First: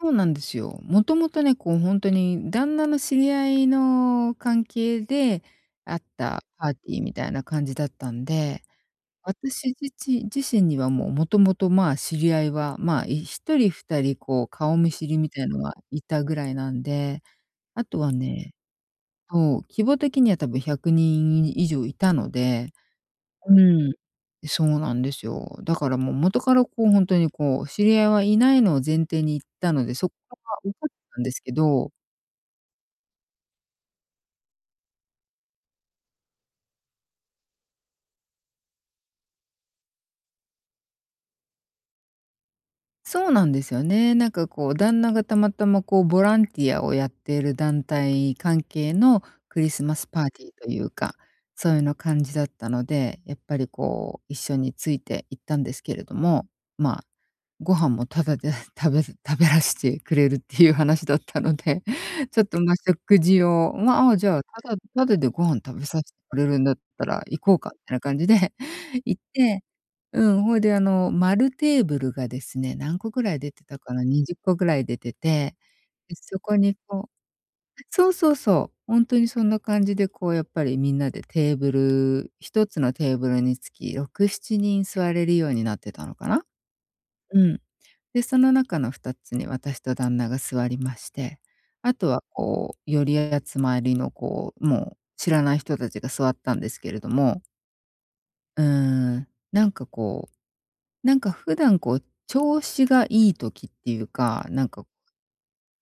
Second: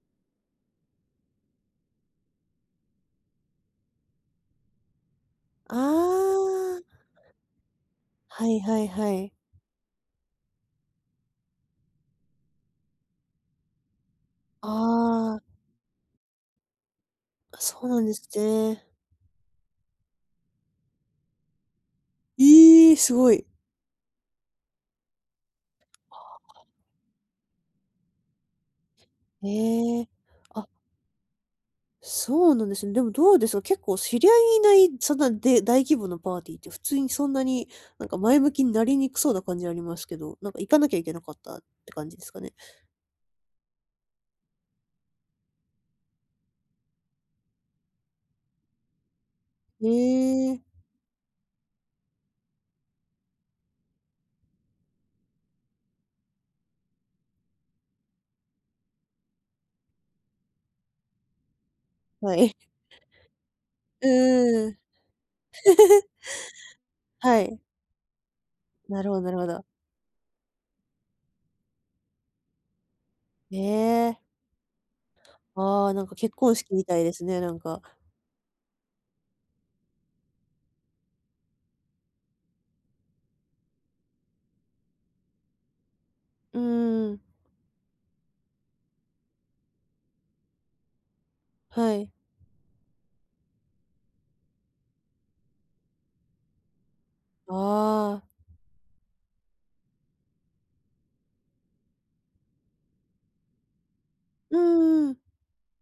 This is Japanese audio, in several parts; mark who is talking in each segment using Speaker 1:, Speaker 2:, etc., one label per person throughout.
Speaker 1: そうなんですよ。元々ね、こう、ほんとに旦那の知り合いの関係で、
Speaker 2: あ
Speaker 1: あったパーテ
Speaker 2: あ。
Speaker 1: ィーみたいな感じだったん
Speaker 2: はい
Speaker 1: で、
Speaker 2: はいはい。
Speaker 1: 私自ち、自身にはもう元々ま、知り合いはま、い1人2人こう、顔見知りみ
Speaker 2: ああ。
Speaker 1: たいなのはいたぐらいなんで、
Speaker 2: そ
Speaker 1: あ
Speaker 2: う
Speaker 1: と
Speaker 2: なん
Speaker 1: は
Speaker 2: です
Speaker 1: ね、
Speaker 2: ね。
Speaker 1: そう、規模的には多分100人以上いたので
Speaker 2: ええ、すごい。
Speaker 1: うん。そうなんですよ。だから、もう元から
Speaker 2: [unintelligible]
Speaker 1: こう本当に、こう、知り合いはいないのを前提に行ったので、
Speaker 2: へ
Speaker 1: そ
Speaker 2: え、
Speaker 1: こは
Speaker 2: あ。
Speaker 1: おこったんですけど。
Speaker 2: そうなんですね。でも、どうでしょう、結構知り合いいない、そんなで大規模のパーティーって普通にそんなに、なんか前向きになりにくそうな感じありますけど、なんか行かなきゃいけなかったって感じですかね？
Speaker 1: そうなんですよね。なんかこう旦那がたまたまこうボランティアをやっている団体関係のクリス
Speaker 2: へ
Speaker 1: マスパーティー
Speaker 2: え。
Speaker 1: というか、そういうような感じだったので、やっぱりこう一緒について行ったんですけれども、ま、ご飯もただで食べる食べらしちくれるっていう話だったので、
Speaker 2: は
Speaker 1: ちょっ
Speaker 2: い。
Speaker 1: とま、食事を、
Speaker 2: うん
Speaker 1: ま、じゃあ
Speaker 2: うんう
Speaker 1: た
Speaker 2: ん。
Speaker 1: だただでご飯食べさせ てくれるんだったら行
Speaker 2: は
Speaker 1: こ
Speaker 2: い。
Speaker 1: うかみたいな感じで
Speaker 2: な るほ
Speaker 1: 行っ
Speaker 2: どなるほ
Speaker 1: て、
Speaker 2: ど。
Speaker 1: うん、ほいであの、丸テーブルがですね、何個ぐらい出
Speaker 2: へ
Speaker 1: てたかな？
Speaker 2: え。
Speaker 1: 20個ぐらい出てて、
Speaker 2: ああ、なん
Speaker 1: で
Speaker 2: か結
Speaker 1: そこ
Speaker 2: 婚式
Speaker 1: に
Speaker 2: みたい
Speaker 1: こう
Speaker 2: ですね、なんか。
Speaker 1: そうそうそう、本当にそんな感じでこうやっぱりみんなでテーブル1つのテーブルにつき6、7人座れるようになってたのかな？
Speaker 2: うんうんうん。
Speaker 1: うん。で、その中の2つに私と旦那が座りまして、あ
Speaker 2: はい。
Speaker 1: とはこう寄り集まりのこうもう知らない人達が座ったんですけれども
Speaker 2: ああ。
Speaker 1: うーん、なんかこう、なんか普段こう調子がいい時っていうか、
Speaker 2: うん
Speaker 1: なんか、
Speaker 2: うんうん。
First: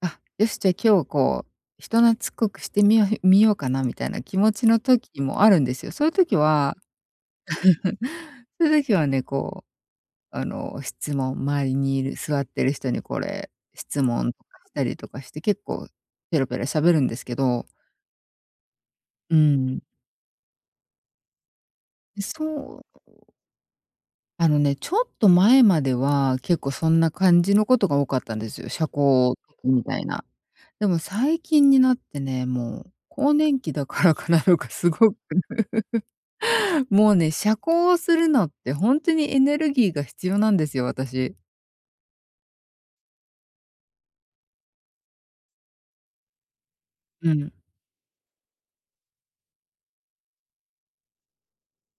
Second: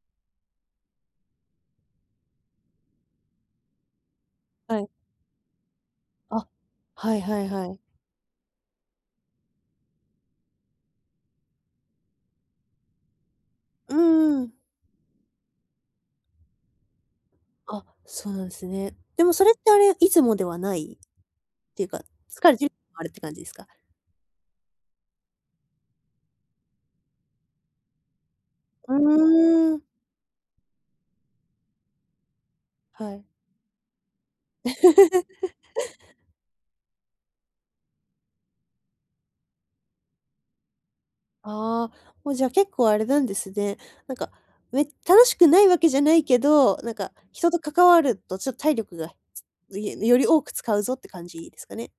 Speaker 1: あ、よしじゃあ今日こう、人懐っこくしてみよみようかなみたいな気持ちの
Speaker 2: はい。
Speaker 1: 時もあるんですよ。そういう時
Speaker 2: あ、
Speaker 1: は、
Speaker 2: はいはいはい。
Speaker 1: そういう時はね、こう、あの、質問周りにいる座っている人にこれ
Speaker 2: う
Speaker 1: 質問と
Speaker 2: んうん。
Speaker 1: かしたりとかして、結構ペラペラ喋るんですけど
Speaker 2: あ、そうなんですね。でも
Speaker 1: う
Speaker 2: それってあ
Speaker 1: ん。
Speaker 2: れ、いつもではない、っていうか、
Speaker 1: う、
Speaker 2: 疲れ
Speaker 1: そう。
Speaker 2: あるって感じですか？
Speaker 1: あのね、ちょっと前までは結構そんな感じのことが多かったんですよ、社
Speaker 2: う
Speaker 1: 交
Speaker 2: ーん。
Speaker 1: みたいな。でも最近になってね、もう、
Speaker 2: はい。
Speaker 1: 更年期だからかなとかすごく。もうね、社交をするのってほんとにエネルギーが必要なんですよ、私。
Speaker 2: ああ、もうじゃあ結構あれなんですね。なんか、め楽しくないわけじゃないけど、なんか
Speaker 1: う
Speaker 2: 人
Speaker 1: ん。
Speaker 2: と関わるとちょっと体力が より多く使うぞって感じですかね。